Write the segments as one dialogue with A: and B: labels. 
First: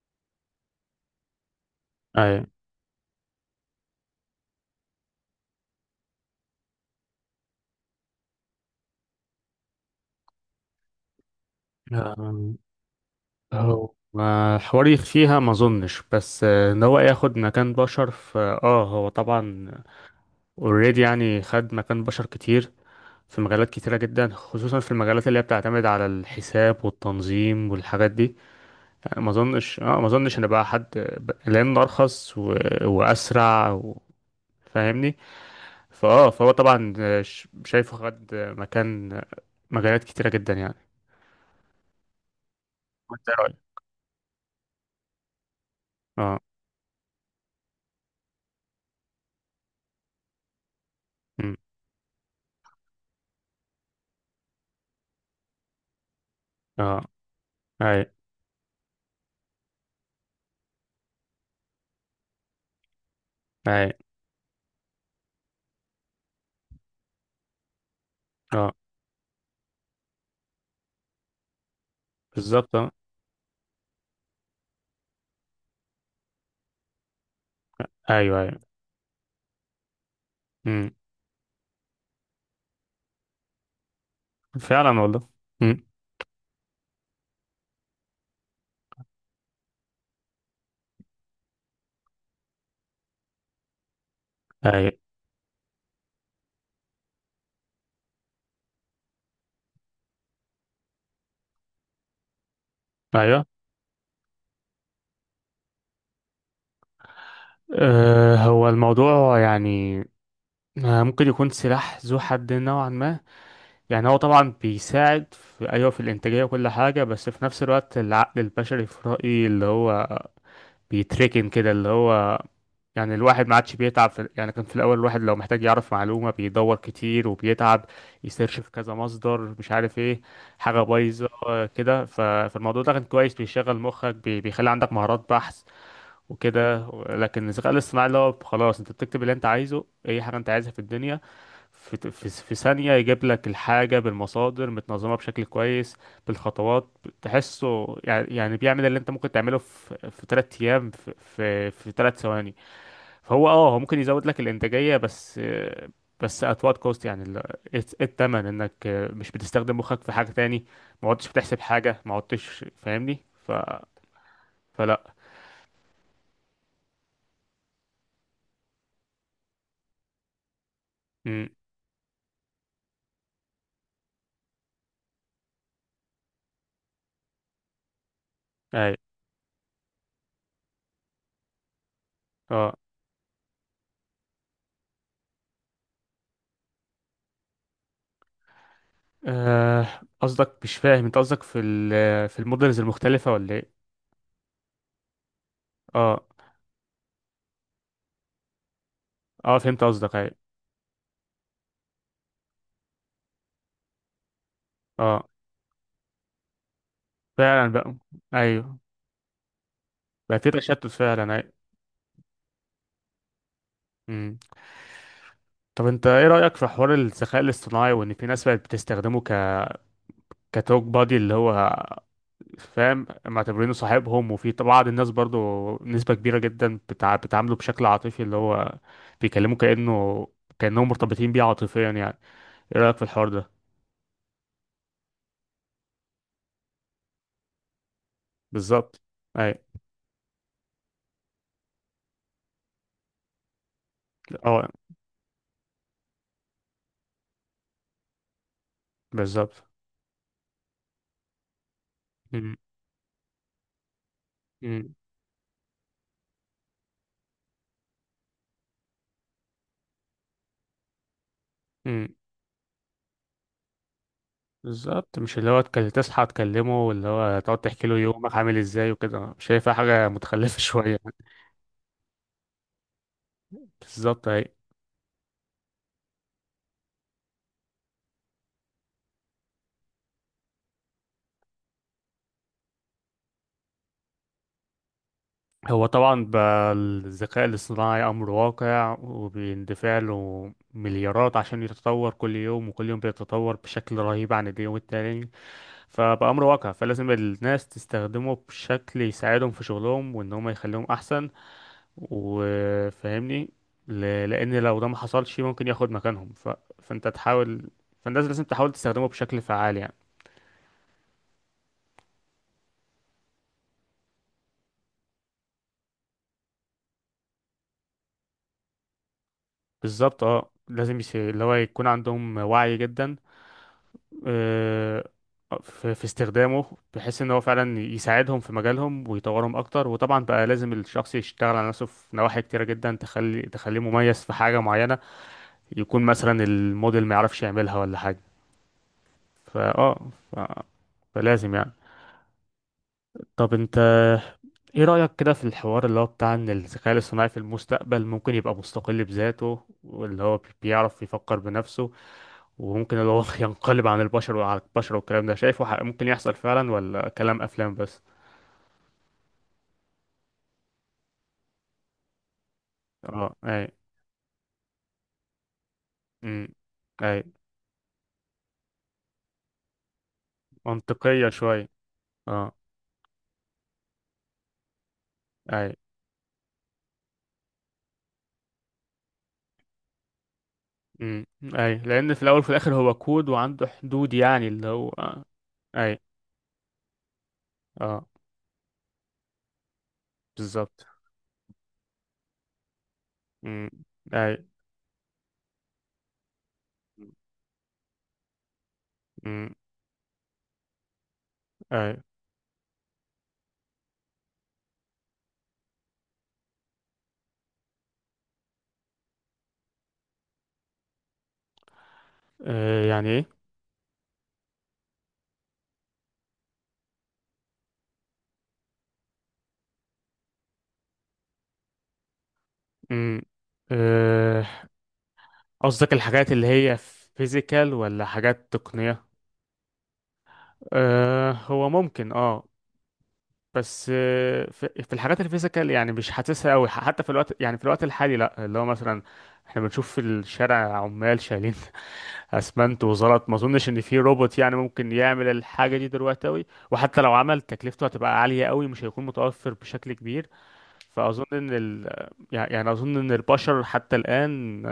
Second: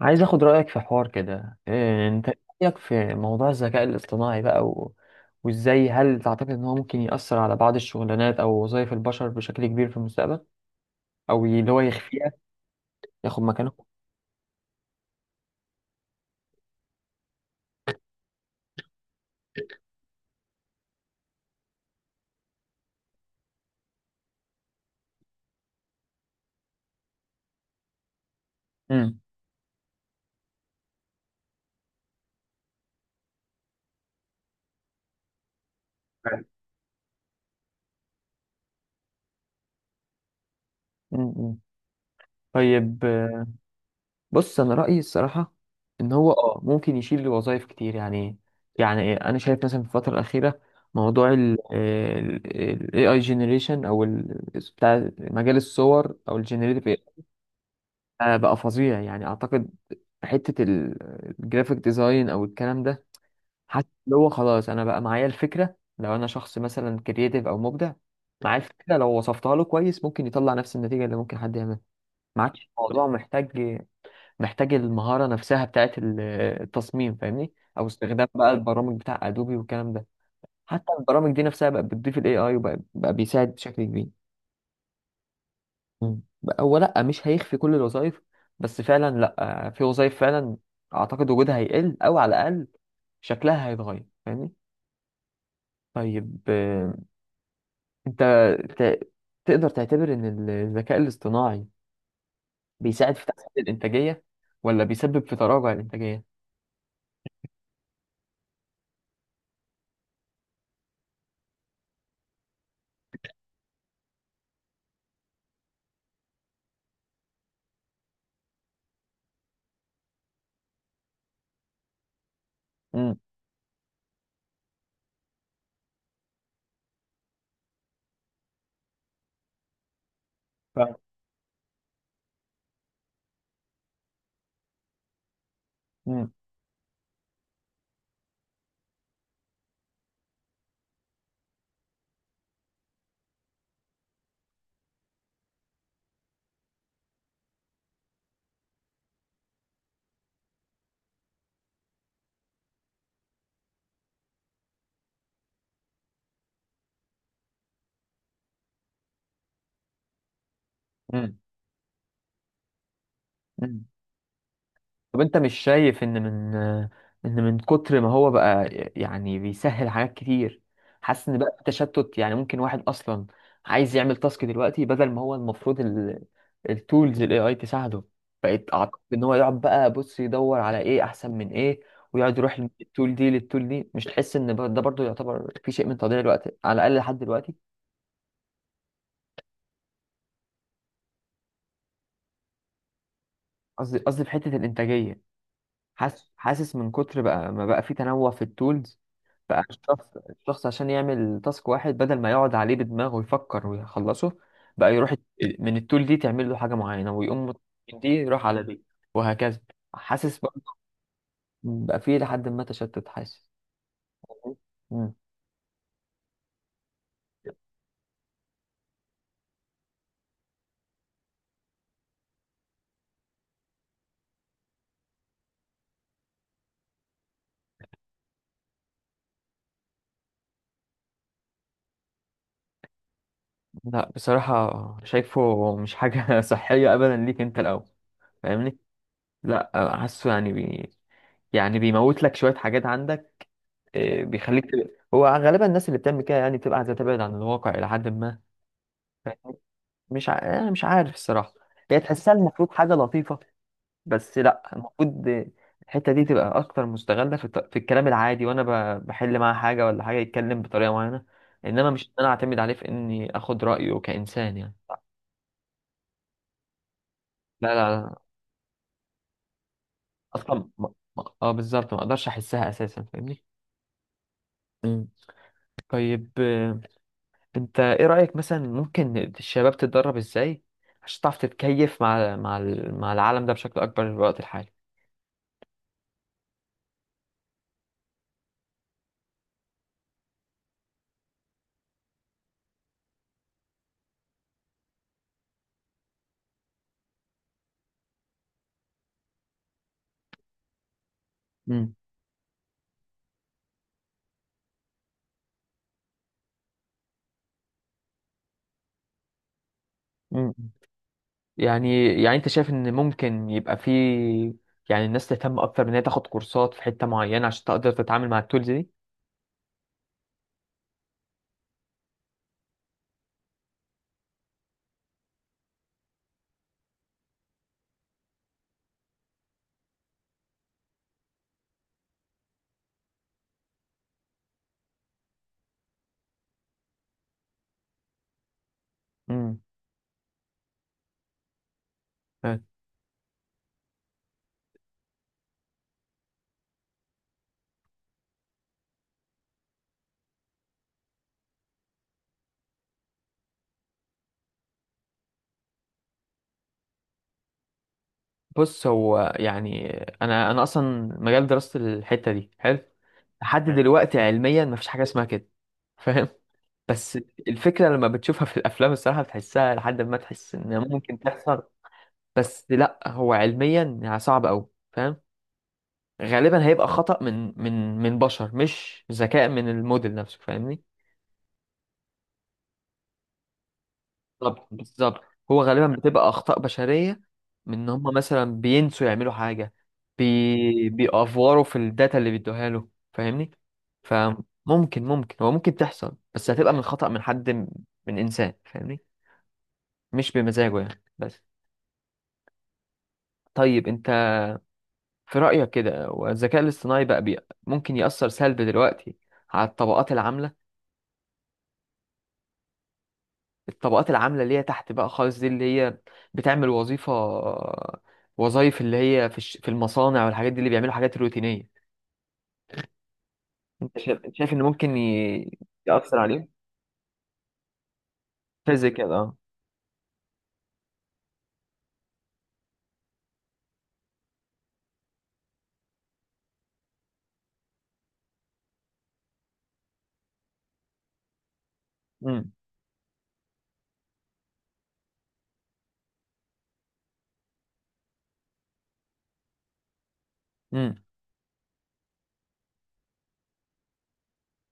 A: عايز اخد رأيك في حوار كده، إيه. مم. انت إيه
B: اي.
A: رأيك في موضوع الذكاء الاصطناعي بقى وازاي، هل تعتقد ان هو ممكن يأثر على بعض الشغلانات او وظائف البشر بشكل كبير في المستقبل، او اللي هو يخفيها
B: أم،
A: ياخد مكانه.
B: هو ما حوار يخفيها، ما اظنش، بس ان هو ياخد مكان بشر في هو طبعا اوريدي، يعني خد مكان بشر كتير في مجالات كتيرة جدا، خصوصا في المجالات اللي هي بتعتمد على الحساب والتنظيم والحاجات دي.
A: امم
B: يعني ما اظنش ان بقى حد لان ارخص و... واسرع و... فاهمني. فاه فهو طبعا، شايفه خد مكان مجالات كتيرة جدا يعني.
A: امم طيب،
B: وانت إيه رأيك؟
A: بص انا رأيي الصراحة ان هو
B: اه.
A: ممكن يشيل وظائف كتير يعني. يعني إيه، انا شايف مثلا في الفترة الأخيرة موضوع
B: أمم،
A: ال AI generation او ال بتاع مجال الصور او ال generative،
B: اه. اي.
A: بقى فظيع يعني اعتقد حتة ال- الجرافيك ديزاين او الكلام ده، حتى
B: اي.
A: اللي هو خلاص انا بقى معايا الفكرة لو انا شخص مثلا كرييتيف او مبدع، معايا
B: اه،
A: الفكرة لو وصفتها له كويس ممكن يطلع نفس النتيجة اللي ممكن حد يعملها. ما عادش
B: بالظبط اه.
A: الموضوع محتاج المهارة نفسها بتاعت التصميم فاهمني، او استخدام
B: ايوه
A: بقى
B: ايوه.
A: البرامج بتاع ادوبي والكلام ده.
B: امم،
A: حتى البرامج دي نفسها بقت بتضيف الاي اي وبقى بقى بيساعد بشكل كبير.
B: فعلا والله. امم.
A: مم. هو لا، مش هيخفي كل الوظائف، بس فعلا لا، في وظائف فعلا اعتقد وجودها هيقل، او على الاقل شكلها هيتغير فاهمني.
B: ايوه
A: طيب، انت ت- تقدر تعتبر ان الذكاء الاصطناعي بيساعد في
B: ايوه.
A: تحسين الانتاجيه ولا بيسبب في تراجع الانتاجيه؟
B: أه هو الموضوع يعني ممكن يكون سلاح ذو حد نوعا ما. يعني هو طبعا بيساعد في، ايوه، في الانتاجيه وكل حاجه، بس في نفس الوقت العقل البشري في رايي اللي هو بيتركن كده اللي هو، يعني
A: امم
B: الواحد ما عادش بيتعب في، يعني كان في الأول الواحد لو محتاج يعرف معلومة بيدور كتير وبيتعب يسيرش في كذا مصدر، مش عارف ايه،
A: ف...
B: حاجة بايظة. كده فالموضوع ده كان كويس، بيشغل مخك، بيخلي عندك مهارات بحث
A: امم
B: وكده لكن الذكاء الاصطناعي اللي هو خلاص انت بتكتب اللي انت عايزه، اي حاجة انت عايزها في الدنيا، في ثانية يجيب لك الحاجة بالمصادر متنظمة بشكل كويس، بالخطوات. تحسه يعني، يعني بيعمل اللي انت ممكن تعمله في 3 ايام في في 3 ثواني. هو هو ممكن يزود لك الانتاجيه، بس بس at what cost، يعني ايه إيه التمن؟ انك مش بتستخدم مخك في حاجه تاني، ما عدتش بتحسب حاجه، ما عدتش، فاهمني. ف
A: امم
B: فلا.
A: طب انت مش شايف ان من كتر ما هو بقى، يعني بيسهل حاجات كتير، حاسس ان
B: امم.
A: بقى في تشتت، يعني ممكن واحد اصلا عايز يعمل تاسك دلوقتي بدل ما هو المفروض التولز الاي اي تساعده، بقيت
B: اي.
A: اعتقد ان هو يقعد بقى بص يدور على ايه احسن من ايه، ويقعد يروح من
B: اه
A: التول دي للتول دي. مش تحس ان ده برضو يعتبر في شيء من تضييع الوقت على الاقل لحد دلوقتي؟
B: آه، قصدك، مش فاهم انت قصدك في ال في المودلز المختلفه ولا ايه؟
A: قصدي في حتة الانتاجية،
B: اه.
A: حاسس من كتر بقى ما بقى في تنوع في التولز،
B: اه،
A: بقى
B: فهمت قصدك.
A: الشخص
B: اي.
A: الشخص عشان يعمل تاسك واحد بدل ما يقعد عليه بدماغه ويفكر ويخلصه، بقى يروح
B: اه،
A: من التول دي تعمل له حاجة معينة، ويقوم
B: فعلا بقى.
A: من دي يروح على
B: ايوه.
A: دي وهكذا.
B: بقى
A: حاسس
B: في
A: برضه
B: تشتت فعلا. اي.
A: بقى في لحد ما تشتت، حاسس.
B: امم.
A: مم.
B: طب انت ايه رايك في حوار الذكاء الاصطناعي، وان في ناس بقت بتستخدمه ك كتوك بادي اللي هو، فاهم، معتبرينه صاحبهم؟ وفي بعض الناس برضو، نسبة كبيرة جدا بتعامله بشكل عاطفي اللي هو بيكلمه كأنه، كأنهم مرتبطين بيه عاطفيا. يعني ايه رأيك في الحوار ده؟
A: لا بصراحة شايفه مش حاجة صحية أبدا ليك أنت الأول. فاهمني؟
B: بالظبط. اي.
A: لا، حاسه يعني يعني بيموت لك شوية حاجات عندك، إيه، بيخليك
B: اه،
A: تبقى. هو غالبا الناس اللي بتعمل كده يعني بتبقى عايزه تبعد عن الواقع الى حد ما.
B: بالظبط.
A: مش أنا مش عارف الصراحه، هي تحسها
B: أمم،
A: المفروض حاجه لطيفه، بس لا،
B: أمم،
A: المفروض الحته دي تبقى اكتر مستغله في الكلام العادي، وانا بحل معاه حاجه ولا حاجه يتكلم بطريقه معينه، انما مش
B: أمم.
A: إن انا اعتمد عليه في اني اخد رايه كانسان يعني.
B: بالظبط، مش اللي هو تصحى تكلمه، واللي هو تقعد
A: لا
B: تحكي
A: لا,
B: له
A: لا.
B: يومك عامل ازاي وكده. شايفها حاجة متخلفة
A: اصلا ما...
B: شوية.
A: ما... اه بالظبط، ما اقدرش احسها اساسا فاهمني.
B: بالظبط. اي.
A: مم. طيب انت ايه رأيك، مثلا ممكن الشباب تتدرب ازاي عشان تعرف تتكيف مع العالم ده بشكل اكبر في الوقت الحالي؟
B: هو طبعا بقى الذكاء الاصطناعي أمر واقع، وبيندفع له مليارات عشان يتطور كل يوم، وكل يوم بيتطور بشكل رهيب عن اليوم التاني. فبقى أمر واقع، فلازم الناس تستخدمه بشكل يساعدهم في شغلهم، وإن هم يخليهم أحسن
A: مم.
B: وفاهمني. لأن لو ده ما حصلش ممكن ياخد مكانهم. ف... فأنت تحاول، فالناس لازم تحاول تستخدمه بشكل فعال يعني.
A: مم. يعني انت شايف ان ممكن يبقى في، يعني الناس تهتم اكتر ان هي تاخد كورسات في حتة معينة عشان تقدر تتعامل مع التولز دي.
B: بالظبط اه، لازم اللي هو يكون عندهم وعي جدا آه، في استخدامه، بحيث ان هو فعلا يساعدهم في مجالهم ويطورهم اكتر. وطبعا بقى لازم الشخص يشتغل على نفسه في نواحي كتيرة جدا، تخلي تخليه مميز في حاجة معينة، يكون مثلا الموديل ما يعرفش يعملها ولا حاجة. ف... فلازم يعني.
A: مم.
B: طب انت ايه رأيك كده في الحوار اللي هو بتاع ان الذكاء الاصطناعي في المستقبل ممكن يبقى مستقل بذاته، واللي هو بيعرف يفكر بنفسه، وممكن اللي هو ينقلب عن البشر وعلى البشر والكلام ده؟ شايفه ممكن يحصل فعلا، ولا كلام افلام بس؟
A: بص هو يعني انا اصلا مجال دراسة الحتة دي حلو،
B: اه.
A: لحد
B: اي.
A: حلو دلوقتي علميا مفيش حاجة اسمها كده فاهم،
B: امم.
A: بس
B: اي،
A: الفكرة لما بتشوفها في الافلام الصراحة بتحسها لحد ما تحس ان ممكن
B: منطقية
A: تحصل،
B: شوية. اه.
A: بس لا هو علميا يعني صعب قوي فاهم.
B: اي.
A: غالبا هيبقى خطأ من من بشر، مش ذكاء من الموديل نفسه فاهمني.
B: امم. اي، لان في الاول وفي الاخر هو كود وعنده حدود يعني،
A: بالظبط،
B: اللي هو
A: بالظبط.
B: آه.
A: هو غالبا
B: اي.
A: بتبقى اخطاء بشريه، من ان هم
B: اه،
A: مثلا بينسوا يعملوا حاجه،
B: بالظبط.
A: بيأفوروا في الداتا اللي بيدوها له فاهمني.
B: امم. اي.
A: فممكن ممكن هو ممكن تحصل، بس هتبقى من خطأ من حد من انسان فاهمني،
B: امم.
A: مش بمزاجه يعني بس.
B: اي.
A: طيب انت في رأيك كده، والذكاء الاصطناعي بقى بي... ممكن يأثر سلبي دلوقتي على
B: آه يعني ايه؟
A: الطبقات العاملة اللي هي تحت بقى خالص، دي اللي هي بتعمل وظيفة، وظائف اللي هي في المصانع والحاجات دي، اللي بيعملوا حاجات روتينية.
B: امم.
A: انت شايف انت
B: آه،
A: شايف ان ممكن
B: قصدك
A: يأثر
B: الحاجات اللي
A: عليهم؟
B: هي فيزيكال ولا حاجات
A: شايف زي
B: تقنية؟
A: كده، اه.
B: آه هو ممكن اه، بس في الحاجات الفيزيكال يعني مش حاسسها قوي، حتى في الوقت، يعني في الوقت الحالي لا. اللي هو مثلا احنا بنشوف في الشارع عمال شايلين
A: امم
B: اسمنت وزلط، ما اظنش ان في روبوت يعني ممكن يعمل الحاجه دي دلوقتي قوي، وحتى لو عمل تكلفته هتبقى عاليه قوي، مش هيكون متوفر بشكل كبير.
A: امم
B: فاظن ان ال... يعني يعني اظن ان البشر حتى الان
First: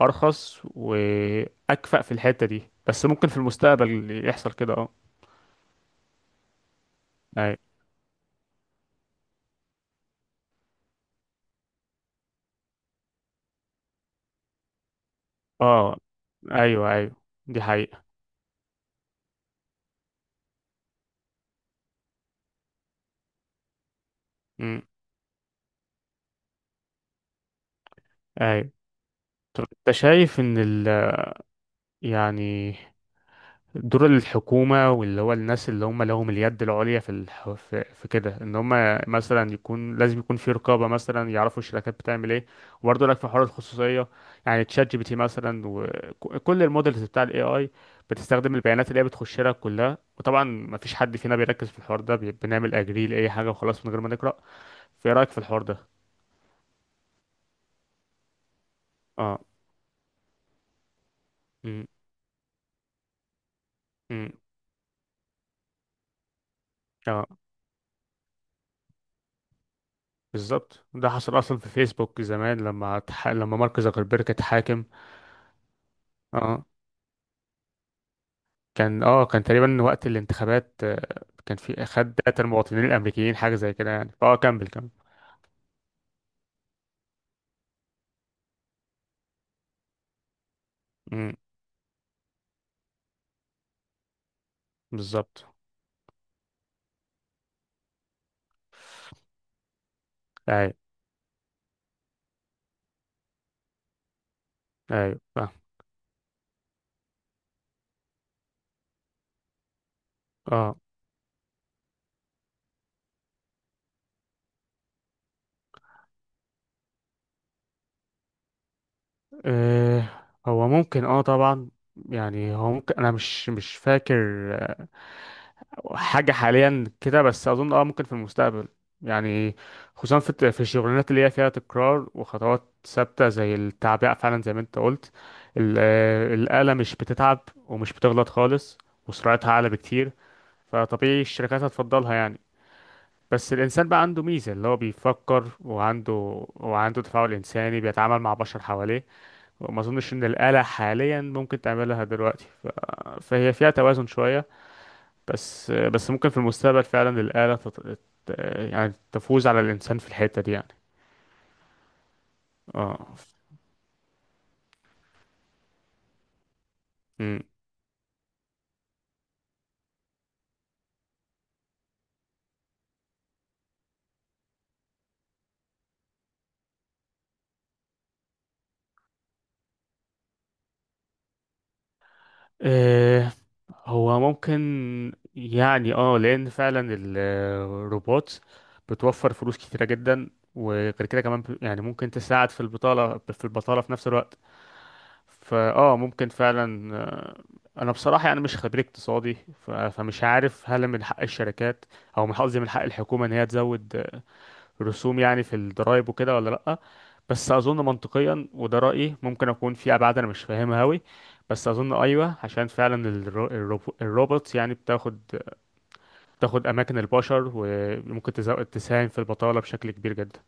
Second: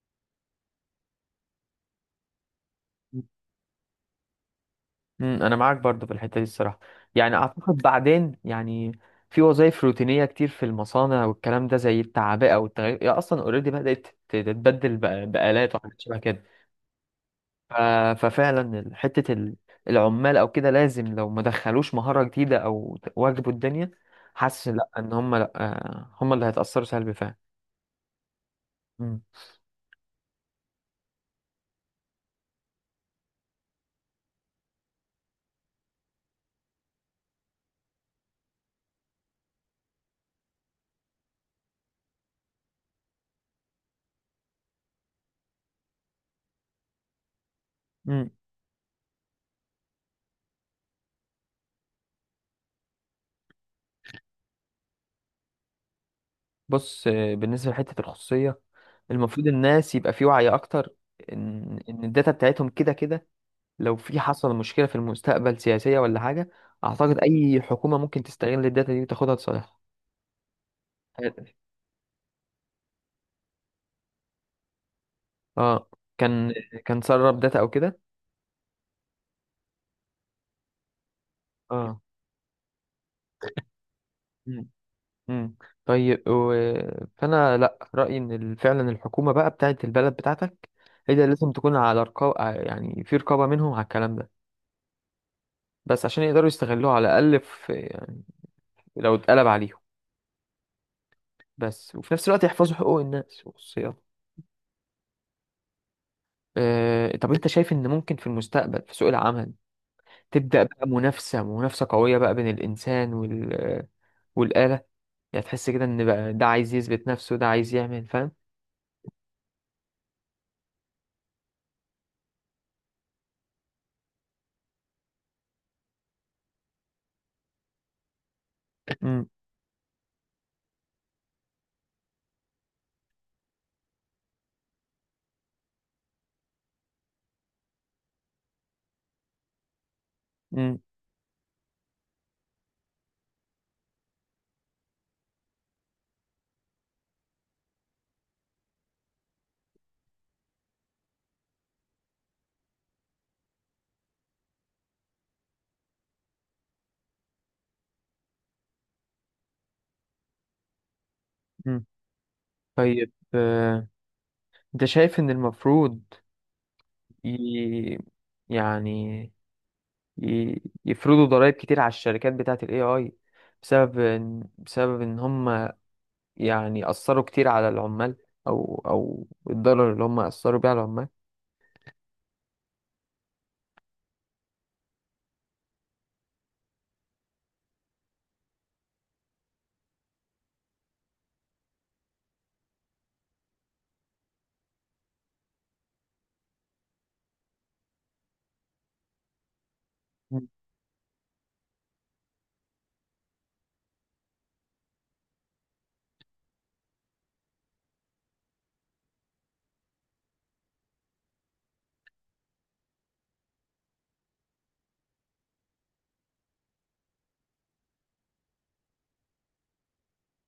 B: ارخص واكفأ في الحته دي، بس ممكن في المستقبل يحصل كده اه.
A: انا معاك برضو في الحتة دي الصراحة، يعني
B: أي-
A: اعتقد بعدين يعني في وظائف روتينية كتير في المصانع والكلام ده زي التعبئة والتغيير، هي اصلا اوريدي بدأت تتبدل بآلات
B: اه.
A: وحاجات شبه كده.
B: ايوه ايوه، دي
A: ف-
B: حقيقه.
A: ففعلا حتة العمال او كده لازم، لو ما دخلوش مهارة جديدة او واجبوا الدنيا، حاسس لا، ان هم لا، هم اللي هيتأثروا سلبي فعلا.
B: ايوه.
A: مم.
B: طب انت شايف ان ال، يعني دور الحكومة، واللي هو الناس اللي هم لهم اليد العليا في في كده، ان هم مثلا يكون لازم يكون في رقابة، مثلا يعرفوا الشركات بتعمل ايه؟ وبرضه لك في حوار الخصوصية يعني، تشات جي بي تي مثلا، وكل المودلز بتاع الاي اي
A: مم.
B: بتستخدم البيانات اللي هي بتخش لها كلها. وطبعا ما فيش حد فينا بيركز في الحوار ده، بنعمل اجري لاي حاجة وخلاص من غير ما نقرأ. في رايك في الحوار ده؟
A: بص، بالنسبة لحتة الخصوصية،
B: اه.
A: المفروض الناس يبقى في وعي اكتر ان
B: امم.
A: ان الداتا بتاعتهم كده كده، لو في
B: امم.
A: حصل مشكلة في المستقبل سياسية ولا حاجة، اعتقد
B: اه،
A: اي حكومة ممكن تستغل الداتا دي وتاخدها لصالحها.
B: بالظبط، ده حصل اصلا في فيسبوك زمان، لما لما مارك زوكربيرج اتحاكم.
A: اه، كان
B: اه.
A: كان سرب داتا او كده.
B: كان اه، كان تقريبا وقت الانتخابات، كان في
A: اه.
B: خد داتا المواطنين الامريكيين، حاجه زي كده يعني. كمل كمل.
A: مم. طيب فانا لا، رايي ان فعلا الحكومه بقى بتاعه البلد بتاعتك، هي اللي
B: امم.
A: لازم تكون على رقابه، يعني في رقابه منهم على الكلام ده،
B: بالظبط.
A: بس عشان يقدروا يستغلوه على الاقل في، يعني لو اتقلب عليهم،
B: ايوه
A: بس وفي نفس الوقت يحفظوا حقوق الناس وخصوصياتهم.
B: ايوه، فاهم.
A: طب انت شايف ان ممكن في المستقبل في سوق العمل تبدا
B: اه.
A: بقى منافسه قويه بقى بين الانسان والاله، يعني تحس كده ان بقى ده عايز يثبت نفسه ده عايز يعمل فاهم.
B: آه، هو ممكن اه طبعا، يعني هو ممكن، انا مش مش فاكر حاجة حاليا كده، بس أظن اه ممكن في المستقبل
A: مم.
B: يعني، خصوصا في في الشغلانات اللي هي فيها تكرار وخطوات ثابتة زي التعبئة، فعلا زي ما انت قلت، الآلة مش بتتعب، ومش بتغلط خالص، وسرعتها أعلى بكتير،
A: مم.
B: فطبيعي الشركات هتفضلها يعني. بس الإنسان بقى عنده ميزة، اللي هو بيفكر، وعنده تفاعل إنساني، بيتعامل مع بشر حواليه، وما أظنش إن الآلة حاليا ممكن تعملها دلوقتي. ف... فهي فيها توازن شوية، بس بس ممكن في المستقبل فعلا الآلة ت- يعني تفوز على الإنسان في الحتة دي يعني.
A: مم. طيب،
B: اه.
A: انت شايف ان المفروض
B: مم.
A: ي... يعني يفرضوا ضرائب كتير على الشركات بتاعت الاي اي، بسبب ان هم يعني اثروا كتير على العمال، او الضرر اللي هم اثروا بيه على العمال.
B: آه، هو ممكن يعني اه، لأن فعلا الروبوت بتوفر فلوس كتيرة جدا، وغير كده كمان يعني ممكن تساعد في البطالة في البطالة في نفس الوقت. ممكن فعلا أنا بصراحة يعني مش خبير اقتصادي، فمش عارف هل من حق الشركات، أو من قصدي من حق الحكومة إن هي تزود رسوم يعني في الضرايب وكده ولا لأ. بس أظن منطقيا، وده رأيي، ممكن أكون في أبعاد أنا مش فاهمها أوي، بس أظن أيوه، عشان فعلا الروبوت يعني بتاخد بتاخد أماكن البشر، وممكن تساهم في البطالة بشكل كبير جدا.